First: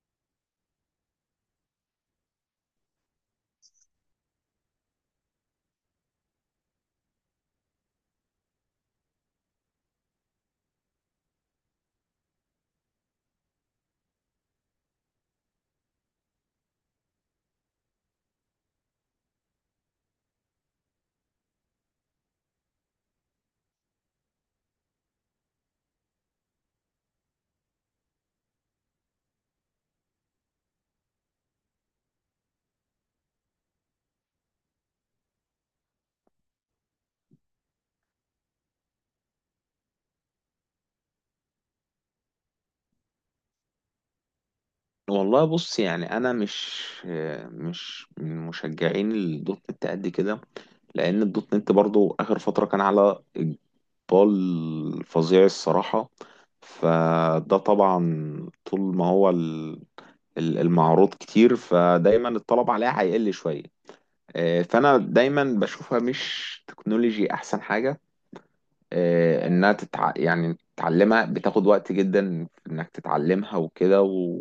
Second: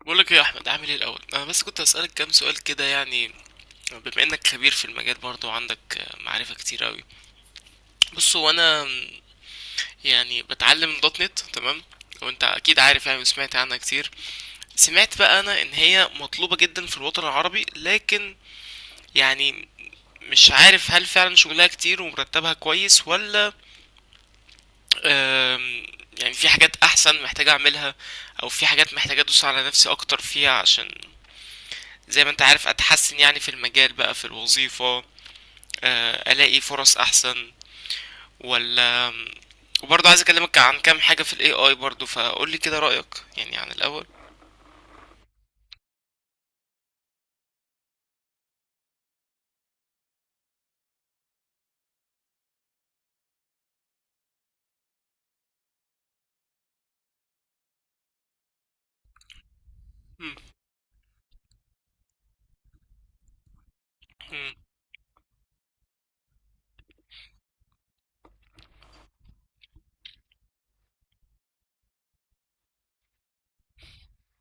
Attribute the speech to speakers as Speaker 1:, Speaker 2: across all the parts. Speaker 1: بقولك ايه يا احمد، عامل ايه؟ الاول انا بس كنت اسالك كام سؤال كده يعني. بما انك خبير في المجال برضه وعندك معرفه كتير قوي. بص هو انا، يعني بتعلم دوت نت، تمام. وانت اكيد عارف يعني وسمعت عنها كتير. سمعت بقى انا ان هي مطلوبه جدا في الوطن العربي، لكن يعني مش عارف هل فعلا شغلها كتير ومرتبها كويس ولا. آم، يعني في حاجات احسن محتاج اعملها، او في حاجات محتاج ادوس على نفسي اكتر فيها، عشان زي ما انت عارف اتحسن يعني في المجال بقى، في الوظيفة، الاقي فرص احسن ولا. وبرضه عايز اكلمك عن كام حاجة في الاي اي برضه، فقول لي كده رأيك يعني عن الاول.
Speaker 2: والله بص، يعني انا مش من مشجعين الدوت نت قد كده. لان الدوت نت برضو اخر فتره كان على اقبال فظيع الصراحه. فده طبعا طول ما هو
Speaker 1: مم.
Speaker 2: المعروض كتير، فدايما الطلب عليها هيقل شويه.
Speaker 1: مم.
Speaker 2: فانا دايما بشوفها مش تكنولوجي احسن حاجه، انها يعني تتعلمها بتاخد وقت جدا في انك تتعلمها وكده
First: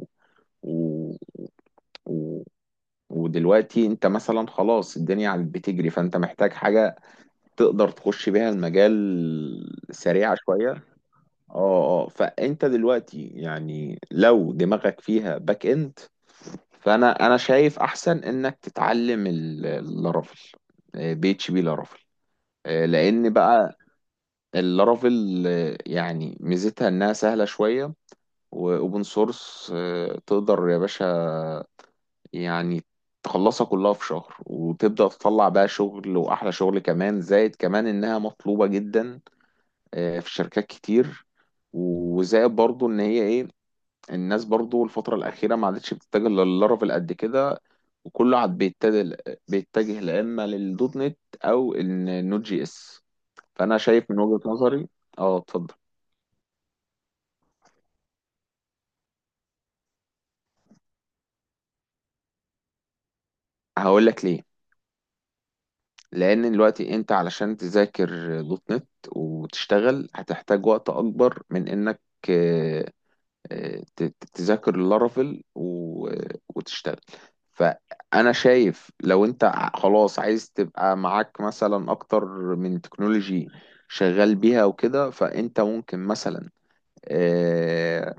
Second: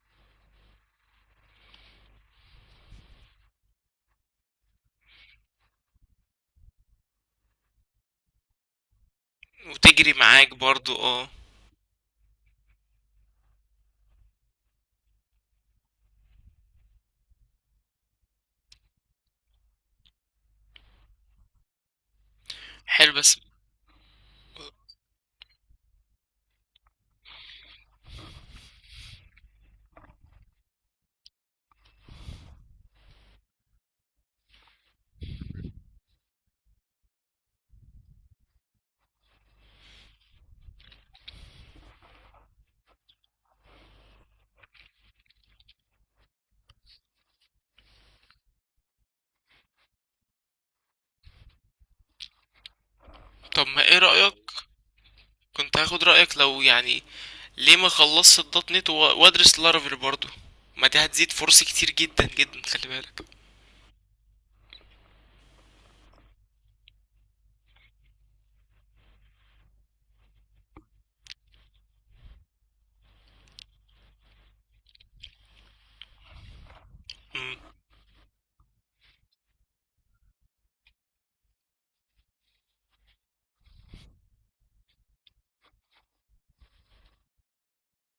Speaker 2: و... و... ودلوقتي انت مثلا خلاص الدنيا عم بتجري، فانت محتاج حاجة تقدر تخش بيها المجال
Speaker 1: وتجري
Speaker 2: سريعة
Speaker 1: معاك
Speaker 2: شوية.
Speaker 1: برضه اه.
Speaker 2: اه فانت دلوقتي يعني لو دماغك فيها باك اند، فانا شايف احسن انك تتعلم اللارافيل، بي اتش بي لارافيل.
Speaker 1: حلو
Speaker 2: لان
Speaker 1: بس.
Speaker 2: بقى اللارافيل، يعني ميزتها انها سهلة شوية، واوبن سورس. تقدر يا باشا يعني تخلصها كلها في شهر، وتبدأ تطلع بقى شغل، واحلى شغل كمان. زائد كمان انها مطلوبة جدا، في شركات كتير. وزائد برضو ان هي ايه، الناس برضو الفترة الأخيرة ما عادتش بتتجه للارافيل قد كده، وكله عاد بيتجه لا اما للدوت نت، او النوت جي اس.
Speaker 1: طب
Speaker 2: فانا
Speaker 1: ما ايه
Speaker 2: شايف من وجهة
Speaker 1: رأيك؟
Speaker 2: نظري، اه اتفضل.
Speaker 1: كنت هاخد رأيك، لو يعني ليه ما خلصت الدوت نت وادرس لارافيل برضه؟ ما دي هتزيد فرصي كتير جدا جدا، خلي بالك.
Speaker 2: هقول لك ليه. لان دلوقتي انت علشان تذاكر دوت نت وتشتغل هتحتاج وقت اكبر من انك آه، تذاكر لارافيل وتشتغل.
Speaker 1: مم.
Speaker 2: فانا شايف لو انت خلاص عايز تبقى معاك مثلا اكتر من تكنولوجي شغال بيها وكده، فانت ممكن مثلا آه،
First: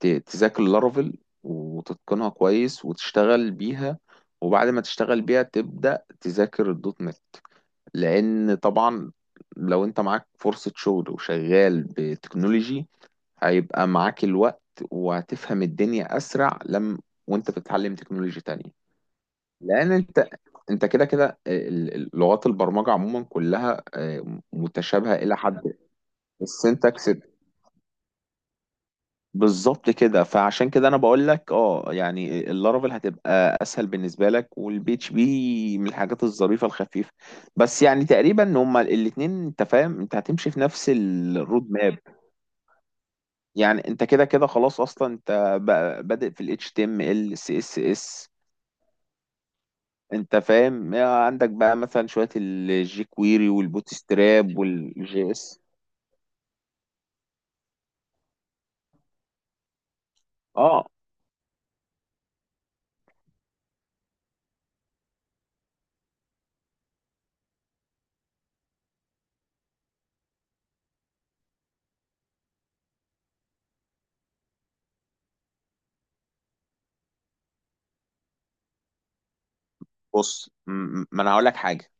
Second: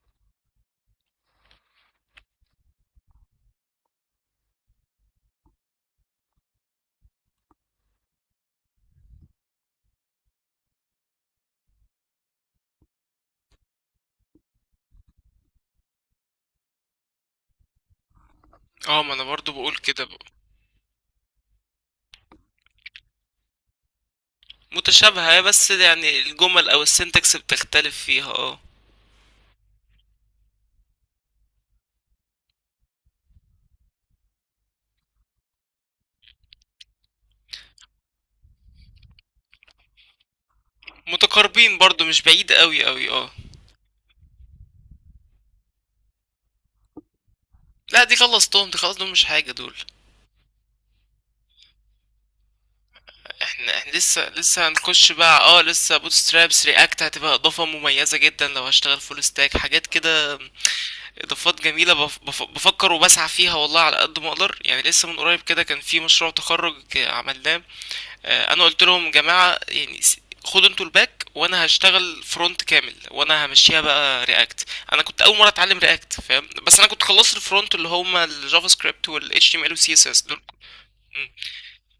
Speaker 2: تذاكر لارافيل وتتقنها كويس وتشتغل بيها، وبعد ما تشتغل بيها تبدأ تذاكر الدوت نت. لان طبعا لو انت معاك فرصة شغل وشغال بتكنولوجي هيبقى معاك الوقت، وهتفهم الدنيا اسرع لما وانت بتتعلم تكنولوجي تانية.
Speaker 1: اه، ما انا برضه بقول
Speaker 2: لان
Speaker 1: كده بقى.
Speaker 2: انت كده كده لغات البرمجة عموما كلها، متشابهة الى
Speaker 1: متشابهة،
Speaker 2: حد.
Speaker 1: بس يعني الجمل او
Speaker 2: السنتكس
Speaker 1: السنتكس بتختلف فيها اه.
Speaker 2: بالظبط كده. فعشان كده انا بقول لك اه، يعني اللارافيل هتبقى اسهل بالنسبه لك، والبيتش بي من الحاجات الظريفه الخفيفه. بس يعني تقريبا هما الاثنين، انت فاهم، انت هتمشي في نفس الرود
Speaker 1: متقاربين
Speaker 2: ماب.
Speaker 1: برضو، مش بعيد قوي قوي اه.
Speaker 2: يعني انت كده كده خلاص، اصلا انت بقى بادئ في الاتش تي ام ال سي اس
Speaker 1: لا دي
Speaker 2: اس.
Speaker 1: خلصتهم، دي خلاص، دول مش حاجه دول.
Speaker 2: انت فاهم، عندك بقى مثلا شويه الجي كويري
Speaker 1: احنا
Speaker 2: والبوت
Speaker 1: احنا لسه
Speaker 2: ستراب
Speaker 1: لسه هنخش
Speaker 2: والجي
Speaker 1: بقى
Speaker 2: اس.
Speaker 1: اه، لسه بوت سترابس رياكت هتبقى اضافه مميزه جدا لو هشتغل فول ستاك حاجات كده.
Speaker 2: اه
Speaker 1: اضافات جميله، بف بف بفكر وبسعى فيها والله على قد ما اقدر يعني، لسه من قريب كده كان في مشروع تخرج عملناه. انا قلت لهم جماعه يعني خدوا انتوا الباك وانا هشتغل فرونت كامل، وانا همشيها بقى رياكت. انا كنت اول مره اتعلم رياكت، فاهم؟ بس انا كنت خلصت الفرونت اللي هما الجافا سكريبت والاتش تي ام ال والسي اس اس دول.
Speaker 2: بص ما
Speaker 1: مم.
Speaker 2: انا هقول لك حاجه.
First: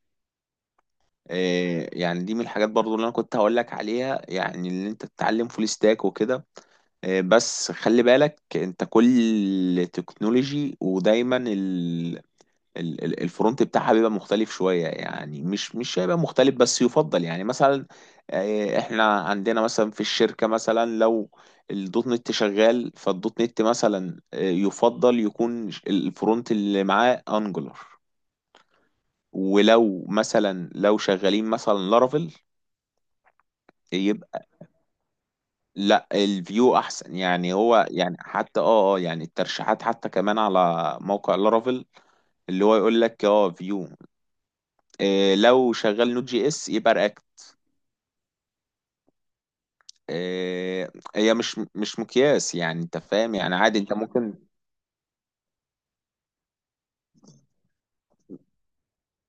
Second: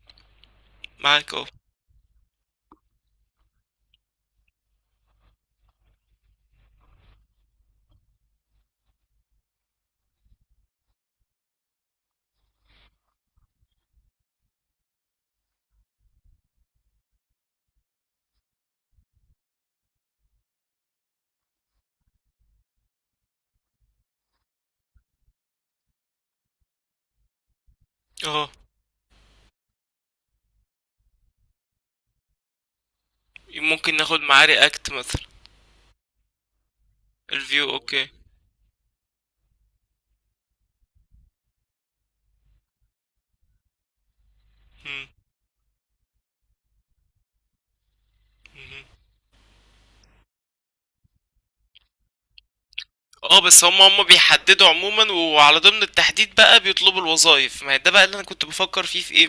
Speaker 1: معاك اه.
Speaker 2: يعني دي من الحاجات برضو اللي انا كنت هقول لك عليها، يعني اللي انت تتعلم فول ستاك وكده. بس خلي بالك انت كل تكنولوجي ودايما الفرونت بتاعها بيبقى مختلف شوية، يعني مش هيبقى مختلف بس يفضل. يعني مثلا احنا عندنا مثلا في الشركة، مثلا لو الدوت نت شغال، فالدوت نت مثلا يفضل يكون الفرونت اللي معاه انجولار.
Speaker 1: اه،
Speaker 2: ولو مثلا لو شغالين مثلا لارافيل،
Speaker 1: ممكن ناخد معاه رياكت مثلا.
Speaker 2: لا الفيو احسن يعني.
Speaker 1: الفيو،
Speaker 2: هو
Speaker 1: اوكي.
Speaker 2: يعني حتى اه يعني الترشيحات حتى كمان على موقع لارافيل اللي هو يقول لك اه فيو.
Speaker 1: مم.
Speaker 2: إيه لو شغال نوت جي اس يبقى رياكت.
Speaker 1: مم.
Speaker 2: إيه، هي مش مقياس يعني، انت فاهم،
Speaker 1: اه
Speaker 2: يعني
Speaker 1: بس
Speaker 2: عادي
Speaker 1: هم
Speaker 2: انت
Speaker 1: هم
Speaker 2: ممكن.
Speaker 1: بيحددوا عموما، وعلى ضمن التحديد بقى بيطلبوا الوظائف. ما هي ده بقى اللي انا كنت بفكر فيه في ايه.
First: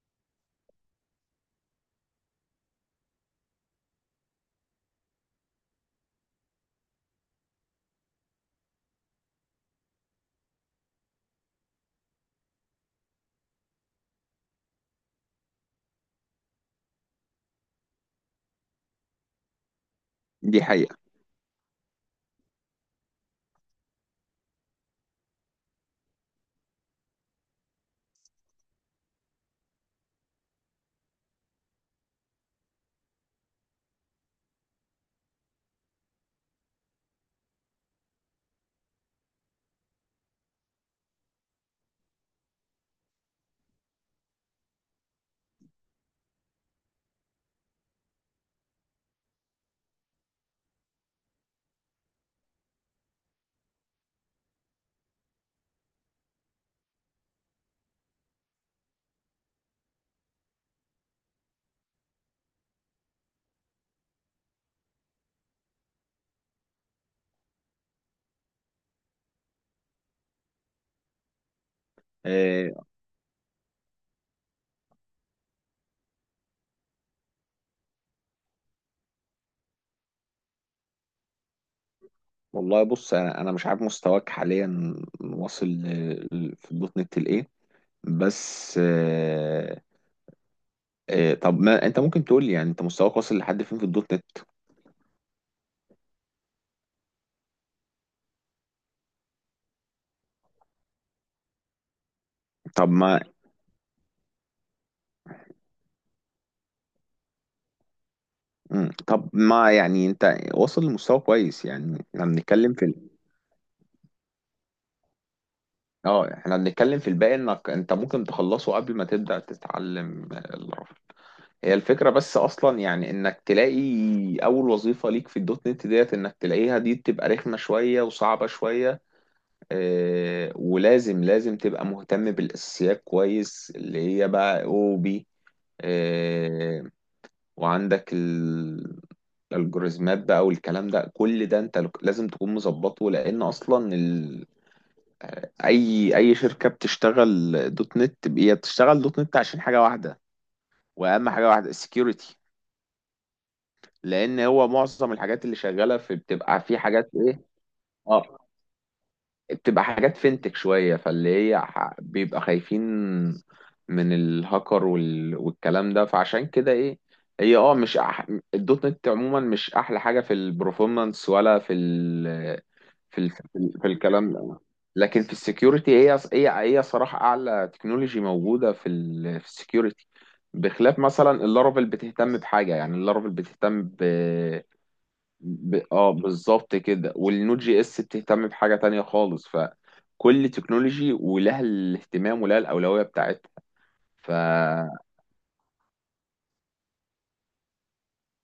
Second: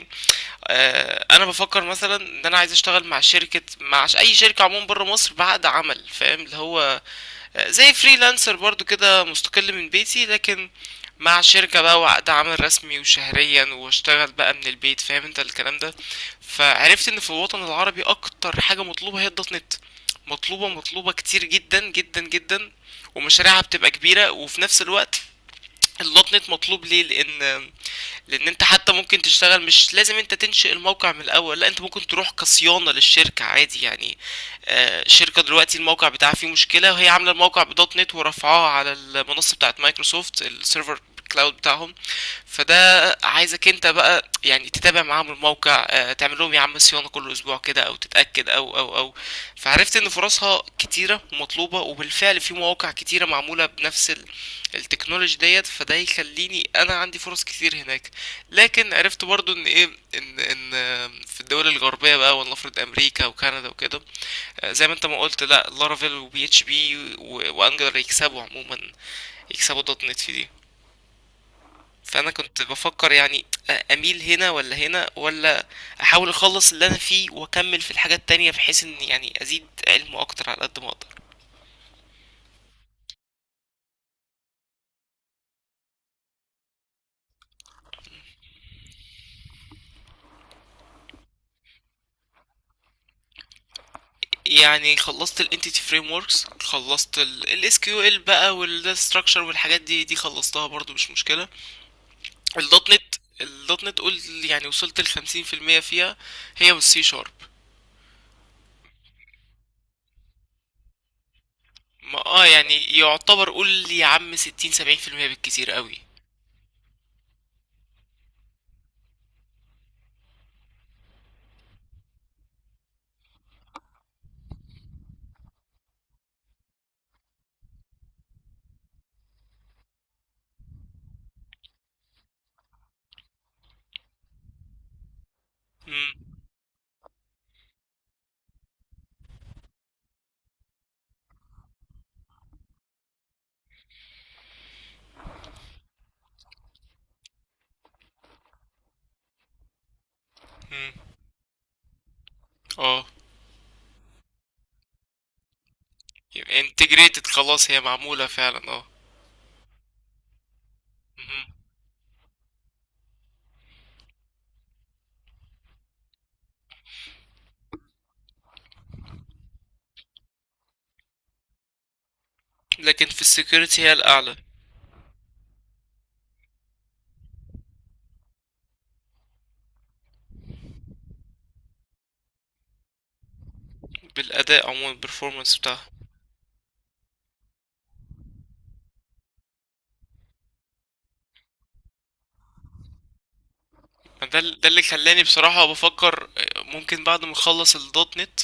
Speaker 1: آه، انا بفكر مثلا ان انا عايز اشتغل مع شركة، مع اي شركة عموما بره مصر بعقد عمل، فاهم اللي هو زي فريلانسر برضو كده، مستقل من بيتي، لكن مع شركة بقى وعقد عمل رسمي وشهريا واشتغل بقى من البيت، فاهم انت الكلام ده. فعرفت ان في الوطن العربي اكتر حاجة مطلوبة هي الدوت نت،
Speaker 2: دي
Speaker 1: مطلوبة
Speaker 2: حقيقة.
Speaker 1: مطلوبة كتير جدا جدا جدا، ومشاريعها بتبقى كبيرة. وفي نفس الوقت الدوت نت مطلوب ليه؟ لان انت حتى ممكن تشتغل، مش لازم انت تنشئ الموقع من الاول، لا انت ممكن تروح كصيانه للشركه عادي يعني. شركه دلوقتي الموقع بتاعها فيه مشكله، وهي عامله الموقع بدوت نت ورفعاها على المنصه بتاعت مايكروسوفت، السيرفر كلاود بتاعهم. فده عايزك انت بقى يعني تتابع معاهم الموقع، تعمل لهم يا عم صيانه كل اسبوع كده، او تتاكد او. فعرفت ان فرصها كتيره ومطلوبه، وبالفعل في مواقع كتيره معموله بنفس ال... التكنولوجي ديت. فده يخليني انا عندي فرص كتير هناك. لكن عرفت برضو ان ايه، ان في الدول الغربيه بقى، ولنفرض امريكا وكندا وكده، زي ما انت ما قلت، لا لارافيل وبي اتش بي وانجلر يكسبوا عموما، يكسبوا دوت نت في دي. فانا كنت
Speaker 2: إيه.
Speaker 1: بفكر يعني اميل هنا ولا هنا، ولا احاول اخلص اللي انا فيه واكمل في الحاجات التانية، بحيث ان يعني ازيد علمه اكتر على قد ما اقدر.
Speaker 2: والله بص، انا مش عارف مستواك حاليا واصل في دوت نت لايه. بس إيه طب ما انت ممكن تقول لي يعني انت مستواك واصل لحد فين في الدوت نت؟
Speaker 1: يعني خلصت ال entity frameworks، خلصت ال SQL بقى، وال data structure والحاجات دي، خلصتها برضو مش مشكلة. ال
Speaker 2: طب
Speaker 1: .NET
Speaker 2: ما
Speaker 1: ال .NET قول يعني وصلت لخمسين في المية فيها، هي والسي شارب.
Speaker 2: مم. طب ما يعني انت واصل لمستوى كويس. يعني
Speaker 1: ما
Speaker 2: احنا
Speaker 1: اه
Speaker 2: بنتكلم
Speaker 1: يعني
Speaker 2: في
Speaker 1: يعتبر قول يا عم 60-70% بالكتير قوي.
Speaker 2: اه احنا بنتكلم في الباقي، انك انت ممكن تخلصه قبل ما تبدأ تتعلم الرفع. هي الفكرة بس. اصلا يعني انك تلاقي اول وظيفة ليك في الدوت نت ديت، انك تلاقيها دي بتبقى رخمة شوية وصعبة شوية. اه ولازم لازم تبقى مهتم بالاساسيات كويس، اللي هي بقى او بي،
Speaker 1: مم،
Speaker 2: وعندك الالجوريزمات بقى والكلام ده. كل ده انت لازم تكون مظبطه، لان اصلا اي شركه بتشتغل دوت نت هي بتشتغل دوت نت عشان حاجه واحده.
Speaker 1: مم،
Speaker 2: واهم حاجه واحده السكيورتي.
Speaker 1: اه.
Speaker 2: لان هو معظم الحاجات اللي شغاله في بتبقى في حاجات
Speaker 1: انتجريتد،
Speaker 2: ايه،
Speaker 1: خلاص هي معمولة
Speaker 2: اه
Speaker 1: فعلا اه.
Speaker 2: بتبقى حاجات فينتك شوية، فاللي
Speaker 1: مم.
Speaker 2: بيبقى خايفين من الهاكر والكلام ده. فعشان كده ايه، هي اه مش أح... الدوت نت عموما مش احلى حاجة في البرفورمانس ولا في ال...
Speaker 1: لكن
Speaker 2: في
Speaker 1: في
Speaker 2: ال... في ال...
Speaker 1: السكيورتي
Speaker 2: في
Speaker 1: هي
Speaker 2: الكلام
Speaker 1: الأعلى.
Speaker 2: ده. لكن في السكيورتي هي هي صراحة اعلى تكنولوجي موجودة في في السكيورتي. بخلاف مثلا اللارفل بتهتم بحاجة، يعني اللارفل بتهتم
Speaker 1: بالأداء عموما، البرفورمانس بتاعها.
Speaker 2: اه بالظبط كده. والنود جي اس بتهتم بحاجة تانية خالص. فكل تكنولوجي ولها الاهتمام ولها الأولوية بتاعتها. ف
Speaker 1: ده ده اللي خلاني بصراحة بفكر، ممكن بعد ما اخلص الدوت نت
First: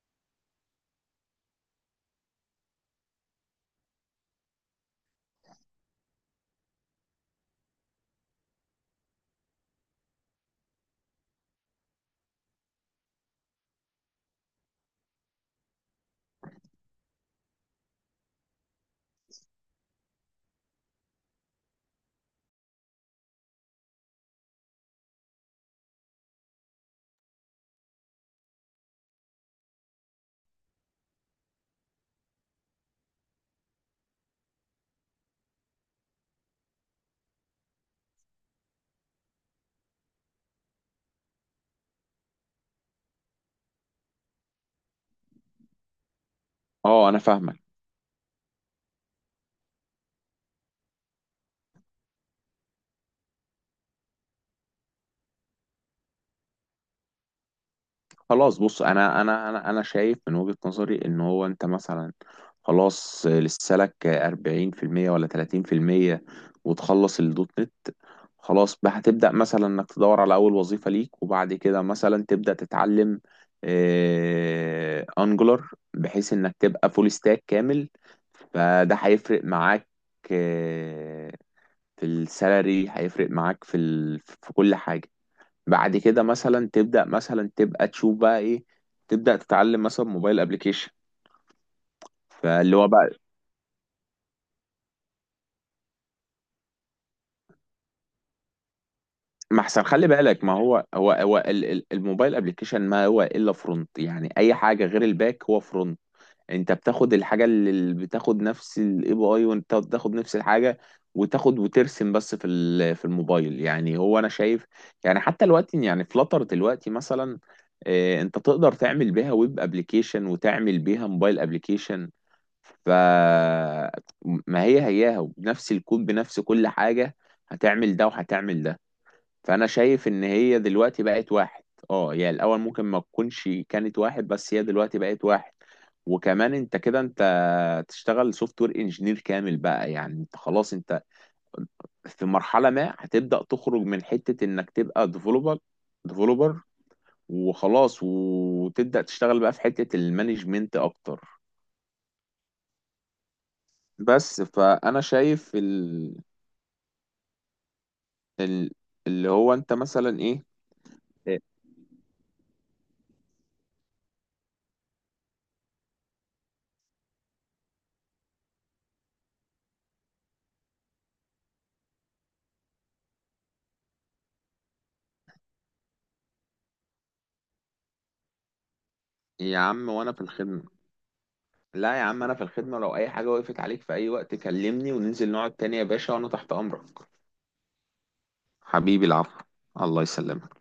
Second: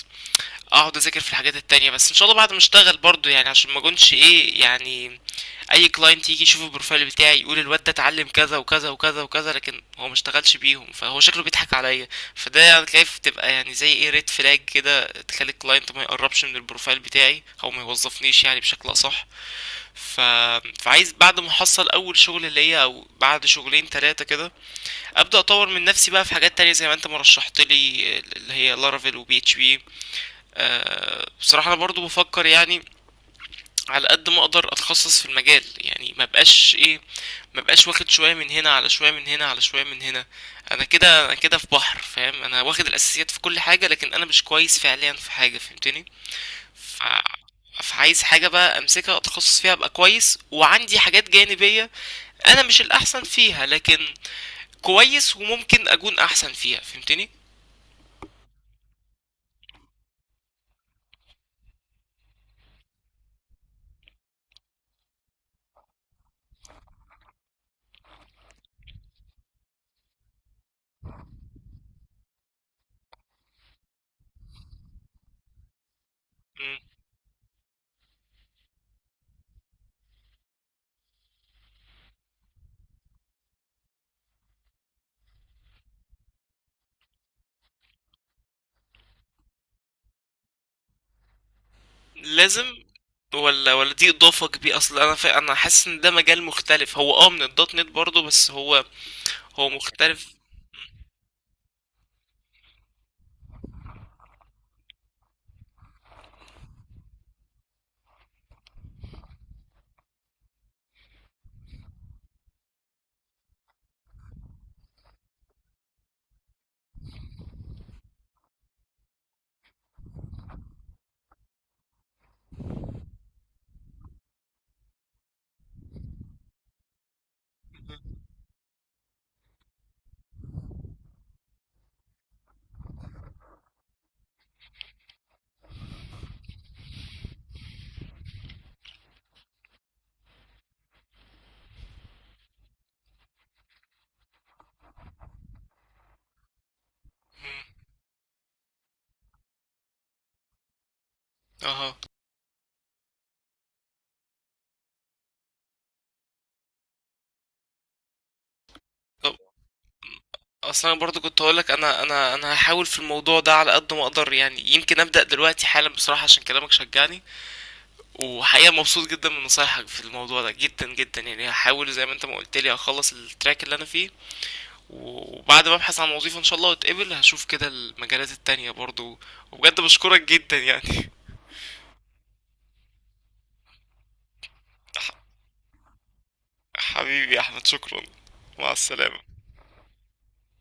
Speaker 1: اقعد اذاكر في الحاجات التانية، بس ان شاء الله بعد ما اشتغل برضو يعني، عشان ما اكونش ايه يعني، اي كلاينت يجي يشوف البروفايل بتاعي يقول الواد ده اتعلم كذا وكذا وكذا وكذا، لكن هو ما اشتغلش بيهم فهو شكله بيضحك عليا. فده يعني تلاقيه بتبقى يعني زي ايه، ريد فلاج كده، تخلي الكلاينت ما يقربش من البروفايل بتاعي او ما يوظفنيش يعني بشكل اصح. ف... فعايز بعد ما احصل اول شغل ليا او بعد شغلين ثلاثة كده، ابدا اطور من نفسي بقى في حاجات تانية زي ما انت مرشحت لي، اللي هي لارافيل وبي اتش بي. بصراحة أنا برضو بفكر يعني على قد ما أقدر أتخصص في المجال، يعني ما بقاش إيه، ما بقاش واخد شوية من هنا على شوية من هنا على شوية من هنا. أنا كده أنا كده في بحر، فاهم؟ أنا واخد الأساسيات في كل حاجة، لكن أنا مش كويس فعليا في حاجة، فهمتني؟ ف...
Speaker 2: اه انا فاهمك.
Speaker 1: فعايز حاجة بقى أمسكها أتخصص فيها أبقى كويس، وعندي حاجات جانبية أنا مش الأحسن فيها لكن كويس وممكن أكون أحسن فيها، فهمتني؟
Speaker 2: خلاص بص، انا شايف من وجهة نظري ان هو انت مثلا خلاص لسه لك 40% ولا 30%، وتخلص الدوت نت. خلاص بقى هتبدأ مثلا انك تدور على اول وظيفة ليك، وبعد كده مثلا تبدأ تتعلم انجولار، بحيث انك تبقى فول ستاك كامل. فده هيفرق معاك آه، في السالري، هيفرق معاك في في كل حاجة. بعد كده مثلا تبدأ مثلا تبقى تشوف بقى ايه، تبدأ تتعلم مثلا موبايل ابليكيشن. فاللي
Speaker 1: لازم
Speaker 2: هو بقى
Speaker 1: ولا، ولا دي اضافه كبيره. اصل انا فا... انا حاسس ان ده مجال مختلف هو اه من الدوت نت برضه، بس هو
Speaker 2: ما
Speaker 1: هو
Speaker 2: احسن. خلي
Speaker 1: مختلف.
Speaker 2: بالك ما هو هو الموبايل ابليكيشن ما هو الا فرونت، يعني اي حاجة غير الباك هو فرونت. انت بتاخد الحاجه اللي بتاخد نفس الاي بي اي، وانت بتاخد نفس الحاجه، وتاخد وترسم. بس في في الموبايل، يعني هو انا شايف يعني حتى دلوقتي، يعني فلاتر دلوقتي مثلا، اه، انت تقدر تعمل بيها ويب ابلكيشن وتعمل بيها موبايل ابلكيشن. ف ما هي هياها بنفس الكود بنفس كل حاجه، هتعمل ده وهتعمل ده. فانا شايف ان هي دلوقتي بقت واحد. اه، هي الاول ممكن ما تكونش كانت واحد، بس هي دلوقتي بقت واحد. وكمان انت كده انت تشتغل سوفت وير انجينير كامل بقى، يعني انت خلاص انت في مرحلة ما هتبدأ تخرج من حتة انك تبقى ديفلوبر، وخلاص، وتبدأ تشتغل بقى في حتة المانجمنت اكتر.
Speaker 1: اها.
Speaker 2: بس فانا شايف ال... اللي
Speaker 1: طب
Speaker 2: هو انت مثلا ايه.
Speaker 1: اصلا انا برضه
Speaker 2: إيه
Speaker 1: كنت هقول لك انا هحاول في الموضوع ده على قد ما اقدر، يعني يمكن ابدا دلوقتي حالا بصراحه عشان كلامك شجعني، وحقيقه مبسوط جدا من نصايحك في الموضوع ده جدا جدا يعني. هحاول زي ما انت ما قلت لي هخلص التراك اللي انا فيه، وبعد ما ابحث عن وظيفه ان شاء الله واتقبل، هشوف كده المجالات التانية برضه.
Speaker 2: يا
Speaker 1: وبجد
Speaker 2: عم، وانا في
Speaker 1: بشكرك جدا
Speaker 2: الخدمة.
Speaker 1: يعني.
Speaker 2: لا يا عم انا في الخدمه، لو اي حاجه وقفت عليك في اي وقت كلمني وننزل نقعد تاني يا باشا، وانا تحت امرك.
Speaker 1: حبيبي يا أحمد، شكرا، مع
Speaker 2: حبيبي
Speaker 1: السلامة.
Speaker 2: العفو. الله يسلمك.